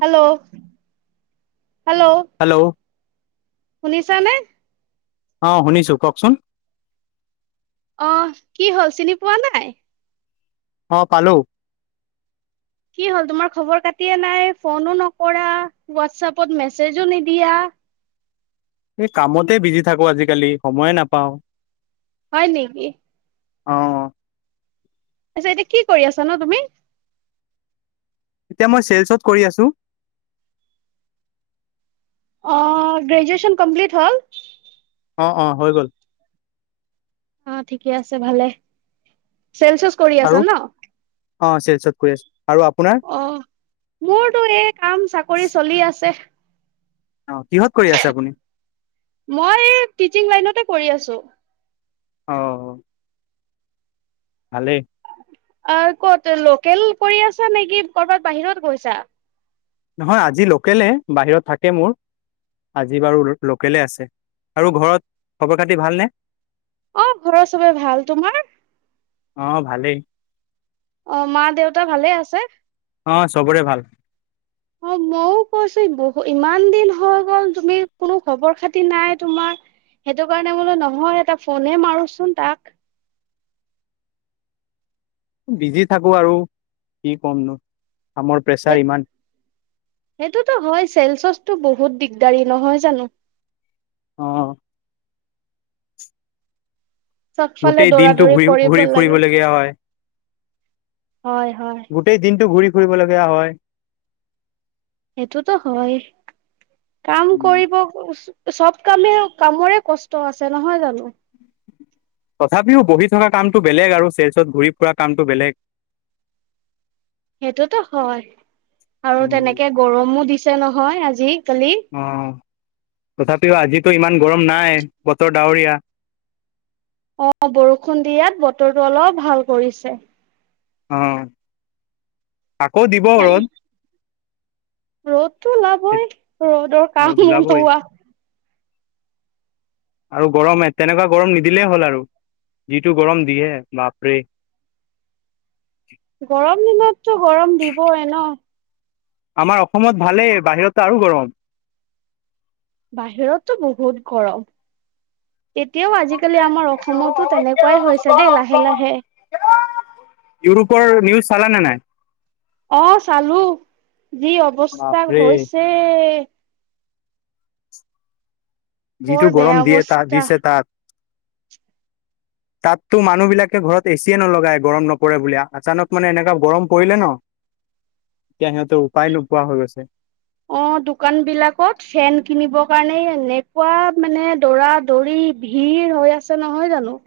Hello hello hello শুনিছা নে? অ শুনিছোঁ। কওকচোন? অ কি হ'ল চিনি পোৱা নাই? অ পালোঁ। কি হ'ল তোমাৰ খবৰ কাটিয়ে নাই? ফোনো নকৰা, হোৱাটছপত মেছেজো নিদিয়া? এই কামতে বিজি থাকো আজিকালি সময়ে নাপাওঁ। হয় নেকি? অ। আছা এতিয়া কি কৰি আছা ন তুমি? এতিয়া মই চিয়েলচত কৰি আছো। অ গ্ৰেজুৱেচন কমপ্লিট হ'ল? অ অ হৈ গ'ল। অ ঠিকে আছে ভালে। চলচ- আৰু অ চেলচ- কৰি আছ আৰু, আপোনাৰ? অ মোৰতো এই কাম চাকৰি চলি আছে। অ কিহত কৰি আছে আপুনি? মই টিচিং লাইনতে কৰি আছো। অ। ভালে। অ ক'ত লোকেল কৰি আছা নেকি কৰ'বাত বাহিৰত গৈছা? নহয় আজি লোকেলে বাহিৰত থাকে মোৰ। আজি বাৰু লোকেলে আছে আৰু ঘৰত খবৰ খাতি ভালনে? অ ঘৰৰ চবে ভাল। তোমাৰ? অ ভালেই। অ মা দেউতা ভালে আছে? অ চবৰে ভাল। [inaudible] অ মইও কৈছো বহু ইমান দিন হৈ গ'ল তুমি কোনো খবৰ খাতি নাই তোমাৰ? সেইটো কাৰণে বোলো নহয় এটা ফোনে মাৰোচোন তাক। বিজি থাকো আৰু কি ক'ম নো কামৰ সেই প্ৰেছাৰ ইমান। সেইটোতো হয় চেলচতো বহুত দিগদাৰী নহয় জানো অ চবফালে গোটেই দৌৰা দিনটো দৌৰি ঘূৰি কৰিব ঘূৰি লাগে ফুৰিবলগীয়া হয় হয় হয় গোটেই দিনটো ঘূৰি ফুৰিবলগীয়া হয় সেইটোতো হয় কাম উম, কৰিব চব কামে কামৰে কষ্ট আছে নহয় জানো তথাপিও বহি থকা কামটো বেলেগ আৰু চেলচত ঘূৰি ফুৰা কামটো বেলেগ সেইটোতো হয় আৰু তেনেকে গৰমো দিছে নহয় আজি কালি। অ তথাপিও আজিতো ইমান গৰম নাই বতৰ ডাৱৰীয়া। অ', বৰষুণ দিয়াত বতৰটো অলপ ভাল কৰিছে। অ' আকৌ দিব ৰ'দ। ৰ'দতটো ওলাবই ৰ'দৰ ৰ'দ কাম ওলাবই ওলোৱা। আৰু গৰম তেনেকুৱা গৰম নিদিলেই হ'ল আৰু যিটো গৰম দিয়ে বাপৰে। গৰম দিনততো গৰম দিবই ন। আমাৰ অসমত ভালেই বাহিৰতো আৰু গৰম। বাহিৰততো বহুত গৰম। এতিয়াও আজিকালি আমাৰ অসমতো তেনেকুৱাই হৈছে দেই লাহে লাহে। ইউৰোপৰ নিউজ চালা নে নাই? অ', চালো যি অৱস্থা বাপৰে হৈছে। যিটো বৰ গৰম বেয়া দিয়ে তাত অৱস্থা দিছে তাত। তাততো মানুহ বিলাকে ঘৰত এচিয়ে নলগাই গৰম নপৰে বুলি আচানক মানে এনেকুৱা গৰম পৰিলে ন'। [unintelligible] এতিয়া সিহঁতৰ উপায় নোপোৱা হৈ গৈছে। অ', দোকান বিলাকত ফেন কিনিবৰ কাৰণে এনেকুৱা মানে দৰা দৌৰি ভিৰ হৈ আছে নহয় জানো।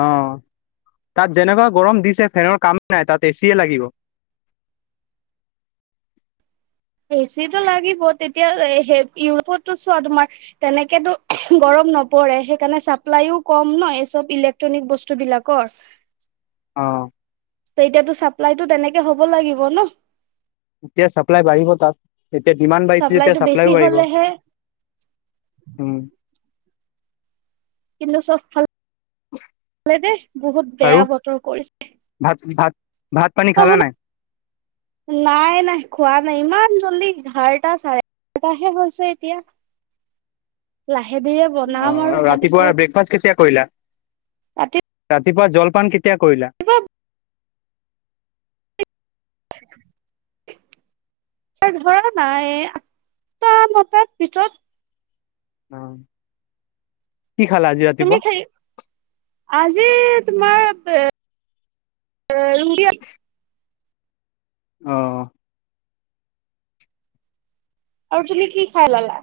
অ', তাত যেনেকুৱা গৰম দিছে ফেনৰ কামেই নাই তাত এচিয়ে লাগিব। এচিটো লাগিবই তেতিয়া সেই ইউৰোপতো চোৱা তোমাৰ তেনেকেতো গৰম নপৰে সেইকাৰণে চাপ্লাইও কম নহ এই চব ইলেক্ট্ৰনিক বস্তুবিলাকৰ। অ এতিয়াতো চাপ্লাইতটো তেনেকে হব লাগিব ন'। এতিয়া চাপ্লাই বাঢ়িব তাত যেতিয়া ডিমাণ্ড বাঢ়িছে যেতিয়া চাপ্লাইটো বেছি চাপ্লাইও বাঢ়িব। হলেহে উম। কিন্তু চব ফালে দে বহুত আৰু বেয়া বতৰ কৰিছে। ভাত ভাত ভাত পানী অ খালা নাই? নাই নাই খোৱা নাই ইমান জল্দি এঘাৰটা চাৰে এঘাৰটা এটাহে হৈছে এতিয়া লাহে ধীৰে ব অ', ৰাতিপুৱা ব্ৰেকফাষ্ট কেতিয়া কৰিলা ৰাতি ৰাতিপুৱা জলপান কেতিয়া কৰিলা? ধৰা নাই আঠটা নটাৰ ভিতৰত। অ'। কি খালা আজি তুমি ৰাতিপুৱা খাই আজি তোমাৰ। [unintelligible] অ'। আৰু তুমি কি খাই ললা?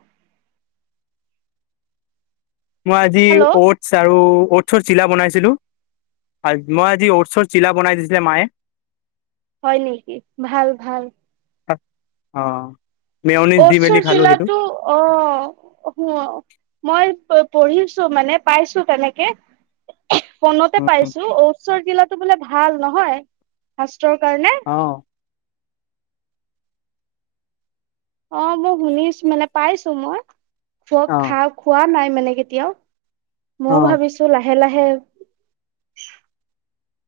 মই আজি হেল্ল' অটছ আৰু অটছৰ চিলা বনাইছিলো। আ মই আজি অটচৰ চিলা বনাই দিছিলে মায়ে। হয় নেকি? ভাল ভাল। অ মেয়নিছ্‌ দি মেলি খালো সেইটো। অঁ হুঁঅ মই প্‌--পঢ়িছো মানে পাইছো তেনেকে। ফোণতে পাইছোঁ। ওচৰ গিলাটো বোলে ভাল নহয় ফাষ্টৰ কাৰণে। অঁ অঁ মই শুনিছ্‌ মানে পাইছোঁ মই। অ', খুৱ-খা-খোৱা নাই মানে কেতিয়াও। মও অ', ভাৱিছোঁ লাহে লাহে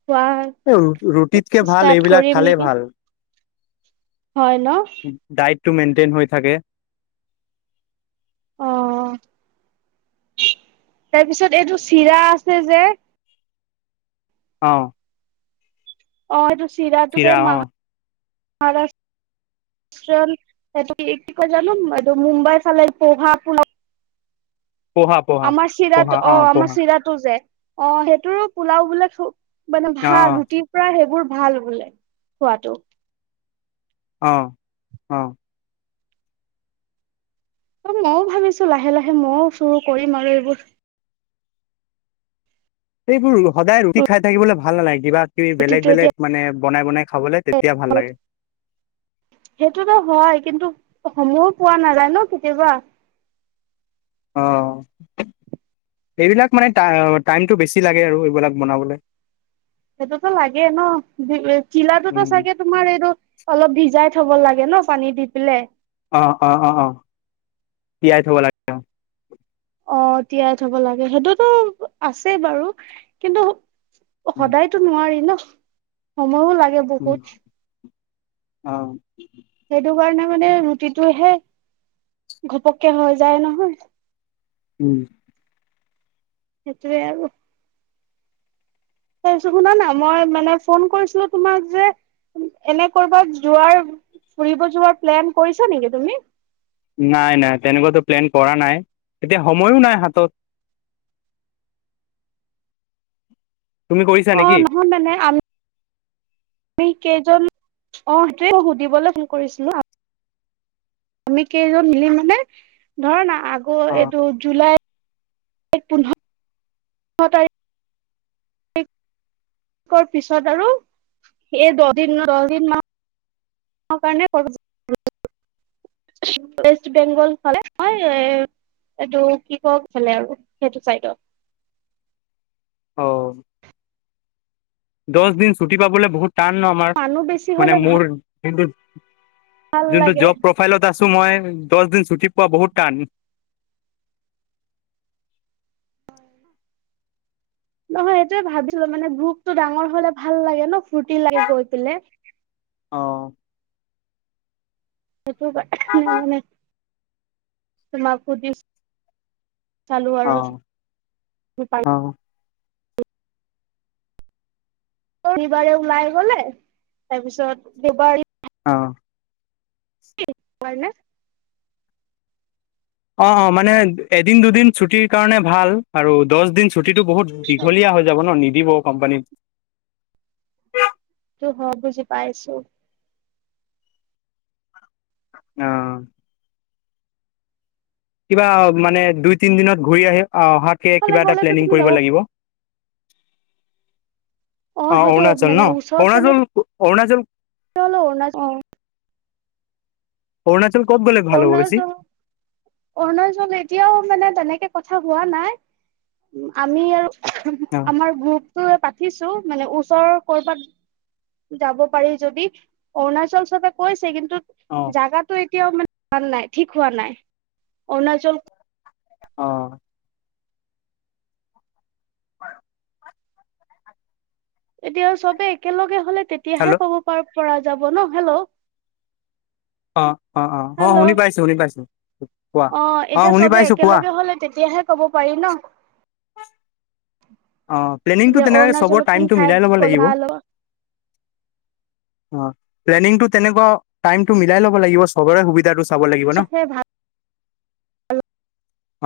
খোৱা এ ৰু--ৰুটিত্‌কে ভাল ষ্টাৰ্ট এইবিলাক কৰিম খালে নেকি ভাল। হয় ন'? ডায়ট্‌টো মেইন্‌টেইন্‌ হৈ থাকে। অ' তাৰপিছত এইটো চিৰা আছে যে অঁ অঁ এইটো চিৰাটো যে চিৰা অ', মাহা--ৰাষ্ট [unintelligible] পহা পহা। আমাৰ পহা চিৰাটো, অ', অঁ--আমাৰ পহা চিৰাটো যে অঁ, সেইটোৰো পোলাও বোলে চো--মানে, অ', ভাল অ', ৰুটি প্ৰায় সেইবোৰ ভাল বোলে, খোৱাটো। অঁ, অঁ। আৰু মও ভাৱিছোঁ, লাহে লাহে মও চুৰো কৰিম আৰু এইবোৰ। এইবোৰ ৰু সদায় ৰুটি খাই থাকিবলে ভাল নালাগে, কিবা - কিবি বেলেগ ৰুটিটো বেলেগ এতিয়া মানে, বনাই বনাই খাবলে তেত্‌ তিয়া ভাল লাগে। সেইটোতো হয় কিন্তু সময় পোৱা নাযায় ন' কেতিয়াবা। অঁ, এইবিলাক মানে টাই টাইমটো বেছি লাগে আৰু এইবিলাক বনাবলে। সেইটোতো লাগেই ন'? জি-ই চিৰাটোতো উম, চাগে তোমাৰ এইটো অলপ ভিজাই থব লাগে ন'? পানী দি পেলাই। অঁ, অঁ অঁ অঁ, তিয়াই থব লাগ্‌ অঁ- তিয়াই থব লাগে। সেইটোতো আছে বাৰু কিন্তু উম, সদায় টো নোৱাৰি ন' সময়ো লাগে। ওঁ, বহুত অঁ সেইটো কাৰণে মানে, ৰুটিটোহে ঘপক্‌কে হৈ যায় নহয়। ওঁ। সেইটোৱে আৰু। তাৰপিছত শুনা না, মই মানে ফোন কৰিছিলোঁ তোমাক যে এনে কৰবাত যোৱাৰ ফুৰিব যোৱাৰ প্লেন কৰিছা নেকি তুমি? নাই, নাই। তেনেকুৱাটো প্লেন কৰা নাই। এতিয়া সময়ো নাই হাতত। তুমি কৰিছা অ নেকি? মানে আম্‌ মি কেইজন, অঁ সেইটোৱেই সুধিবলৈ ফোন কৰিছিলোঁ। আ আমি কেইজন মিলি মানে, ধৰ না আগ অ এইটো জুলাই পোন্ধ-ৰ তাৰিখ্‌ খৰ পিছত আৰু এই দহ দিন দহ দিন মানৰ কাৰণে কৰবাত যোৱাৰ ৱেষ্ট বেংগল ফালে হয় এ এইটো কিক্‌কক ফালে আৰু সেইটো চাইডত। অহ। দহ দিন ছুটি পাবলৈ বহুত টান ন আমাৰ, মানুহ বেছি মানে হলে মোৰ। ভাল যোনটো, ভাল যোনটো লাগে জব প্ৰফাইলত আছোঁ মই, দহদিন ছুটী পোৱা বহুত টান। নহয় এইটোয়েই ভাবিলো মানে গ্ৰুপটো ডাঙৰ হ'লে ভাল লাগে ন, ফূৰ্তি লাগে গৈ পেলাই। অহ। সেইটো কাৰণে মানে তোমাক সুধিছোঁ। চালো অ আৰু। অ অ শনিবাৰে ওলাই গ'লে, তাৰপিছত দেওবাৰে- অহ। [unintelligible] অ', অ', মানে এদিন দুদিন ছুটিৰ কাৰণে ভাল আৰু দহ দিন ছুটিটো বহুত দীঘলীয়া হৈ যাব ন, নিদিব কোম্পানীত। সেইতো হয়, বুজি পাইছো। অহ। কিবা মানে দুই তিন দিনত ঘূৰি আহি, অহাকে সেইফালে কিবা এটা গ'লেতো প্লেনিং তুমি যাব কৰিব লাগিব। অ', সেইটো অৰুণাচল মানে ন, অৰুণাচল অৰুণাচল। চল অৰুণাচল অ। অৰুণাচল ক'ত গ'লে ভাল হ'ব বেছি অৰুণাচল। অৰুণাচল এতিয়াও মানে তেনেকে কথা হোৱা নাই আমি আৰু- অ আমাৰ গ্ৰুপটো পাতিছো মানে ওচৰৰ ক'বাত। যাব পাৰি যদি অৰুণাচল চবে কৈছে কিন্তু- অঁ, জেগাটো এতিয়াও মানে ভাল হোৱা‌ নাই ঠিক হোৱা নাই অৰুণাচল। অ, হয়। এতিয়া চবে একেলগে হলে তেতিয়াহে হেল্ল' কব প পৰা যাব ন হেল্ল', অঁ অঁ অঁ অ শুনি হেল্ল' পাইছোঁ শুনি পাইছোঁ কোৱা অ অঁ এতিয়া শুনি চবে পাইছোঁ কোৱা। একেলগে হ'লে তেতিয়াহে। ক'ব পাৰি ন। অ প্লেনিংটো যে তেনেকে চবৰ অৰুণাচল কোন টাইমটো ঠাই মিলাই ল'ব গ'লে লাগিব ভাল হ'ব? [inaudible] অ প্লেনিং তেনেকুৱা টাইমটো মিলাই ল'ব লাগিব চবৰে সুবিধাটো। চাব লাগিব ন চবে ভাল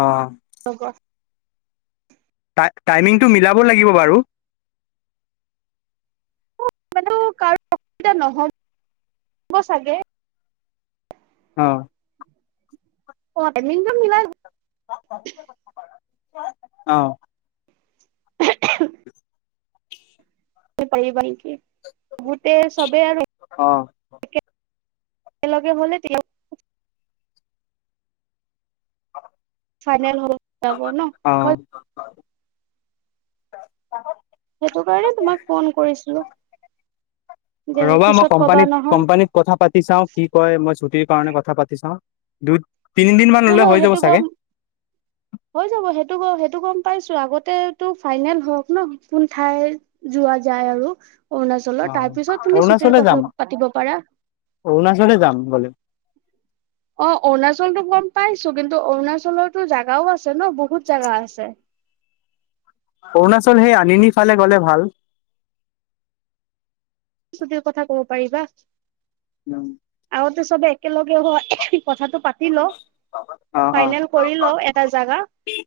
অঁ, হব। তাই টাইমিংটো মিলাব লাগিব বাৰু কাৰো অসুবিধা নহয় চাগে? অ, [unintelligible] আহ, পাৰিবা ক গোটেই চবে আহে অ, একেলগে হ'লে, ফাইনেল হ'ল। অ, সেইটো কাৰণে তোমাক ফোন কৰিছিলোঁ। ৰ'বা মই কবা কম্পানীত নহয় কম্পানীত কথা পাতি চাওঁ কি কয় মই ছুটিৰ কাৰণে কথা পাতি চাওঁ। দুই তিনিদিন মান হ'লে নহয় হৈ যাব সেইটো চাগে গম হৈ যাব সেইটো বাৰু সেইটো গম পাইছোঁ আগতেটো ফাইনেল হওঁক ন কোন ঠাইৰ যোৱা যায় আৰু অ অৰুণাচলৰ। তাৰ পিছত তুমি ছুটিৰ অৰুণাচলে যাম কথা পাতিব পাৰা। অৰুণাচলে যাম গ'লে। অ অৰুণাচলটো গম পাইছোঁ কিন্তু অৰুণাচলৰটো জাগাও আছে ন বহুত জাগা আছে। অৰুণাচল সেই আনিনী ফালে গ'লে ভাল। কথা ক'ব পাৰিবা। যাম। আগতে চবে একেলগে হৈ কথাটো পাতি ল' অ অ ফাইনেল কৰি ল' এটা জাগা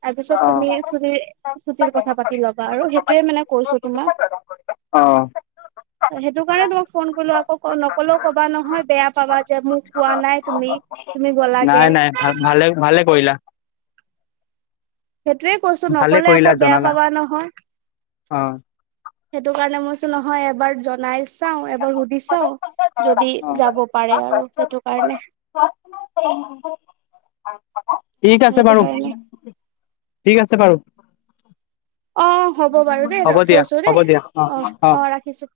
তাৰপিছত তুমি অ ছু ছুটিৰ কথা পাতি ল'বা আৰু সেইটোৱে মানে কৈছোঁ তোমাক। অহ। সেইটো কাৰণে তোমাক ফোন কৰিলোঁ আকৌ নকলেও ক'বা নহয় বেয়া পাবা যে মোক কোৱা নাই তুমি। তুমি নাই গ'লাগে নাই ভাল ভালে ভালে কৰিলা। সেইটোৱে কৈছোঁ ভালে নকলে আকৌ কৰিলা বেয়া জনালা পাবা নহয়। অ সেইটো কাৰণে মইছো নহয় এবাৰ জনাই চাওঁ এবাৰ সুধি চাওঁ যদি যাব পাৰে আৰু সেইটো কাৰণে। ঠিক আছে সেইটো বাৰু। কাৰণে ঠিক আছে বাৰু, অ হ'ব বাৰু হ'ব দিয়া হ'ব দিয়া অ অ। ৰাখিছোঁ।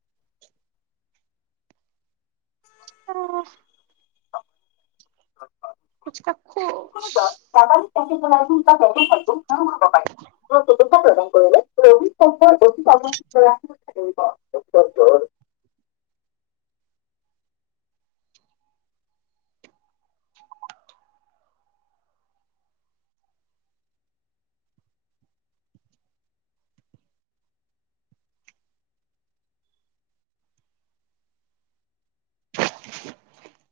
উম। [unintelligible] [unintelligible] [unintelligible] [unintelligible] [unintelligible]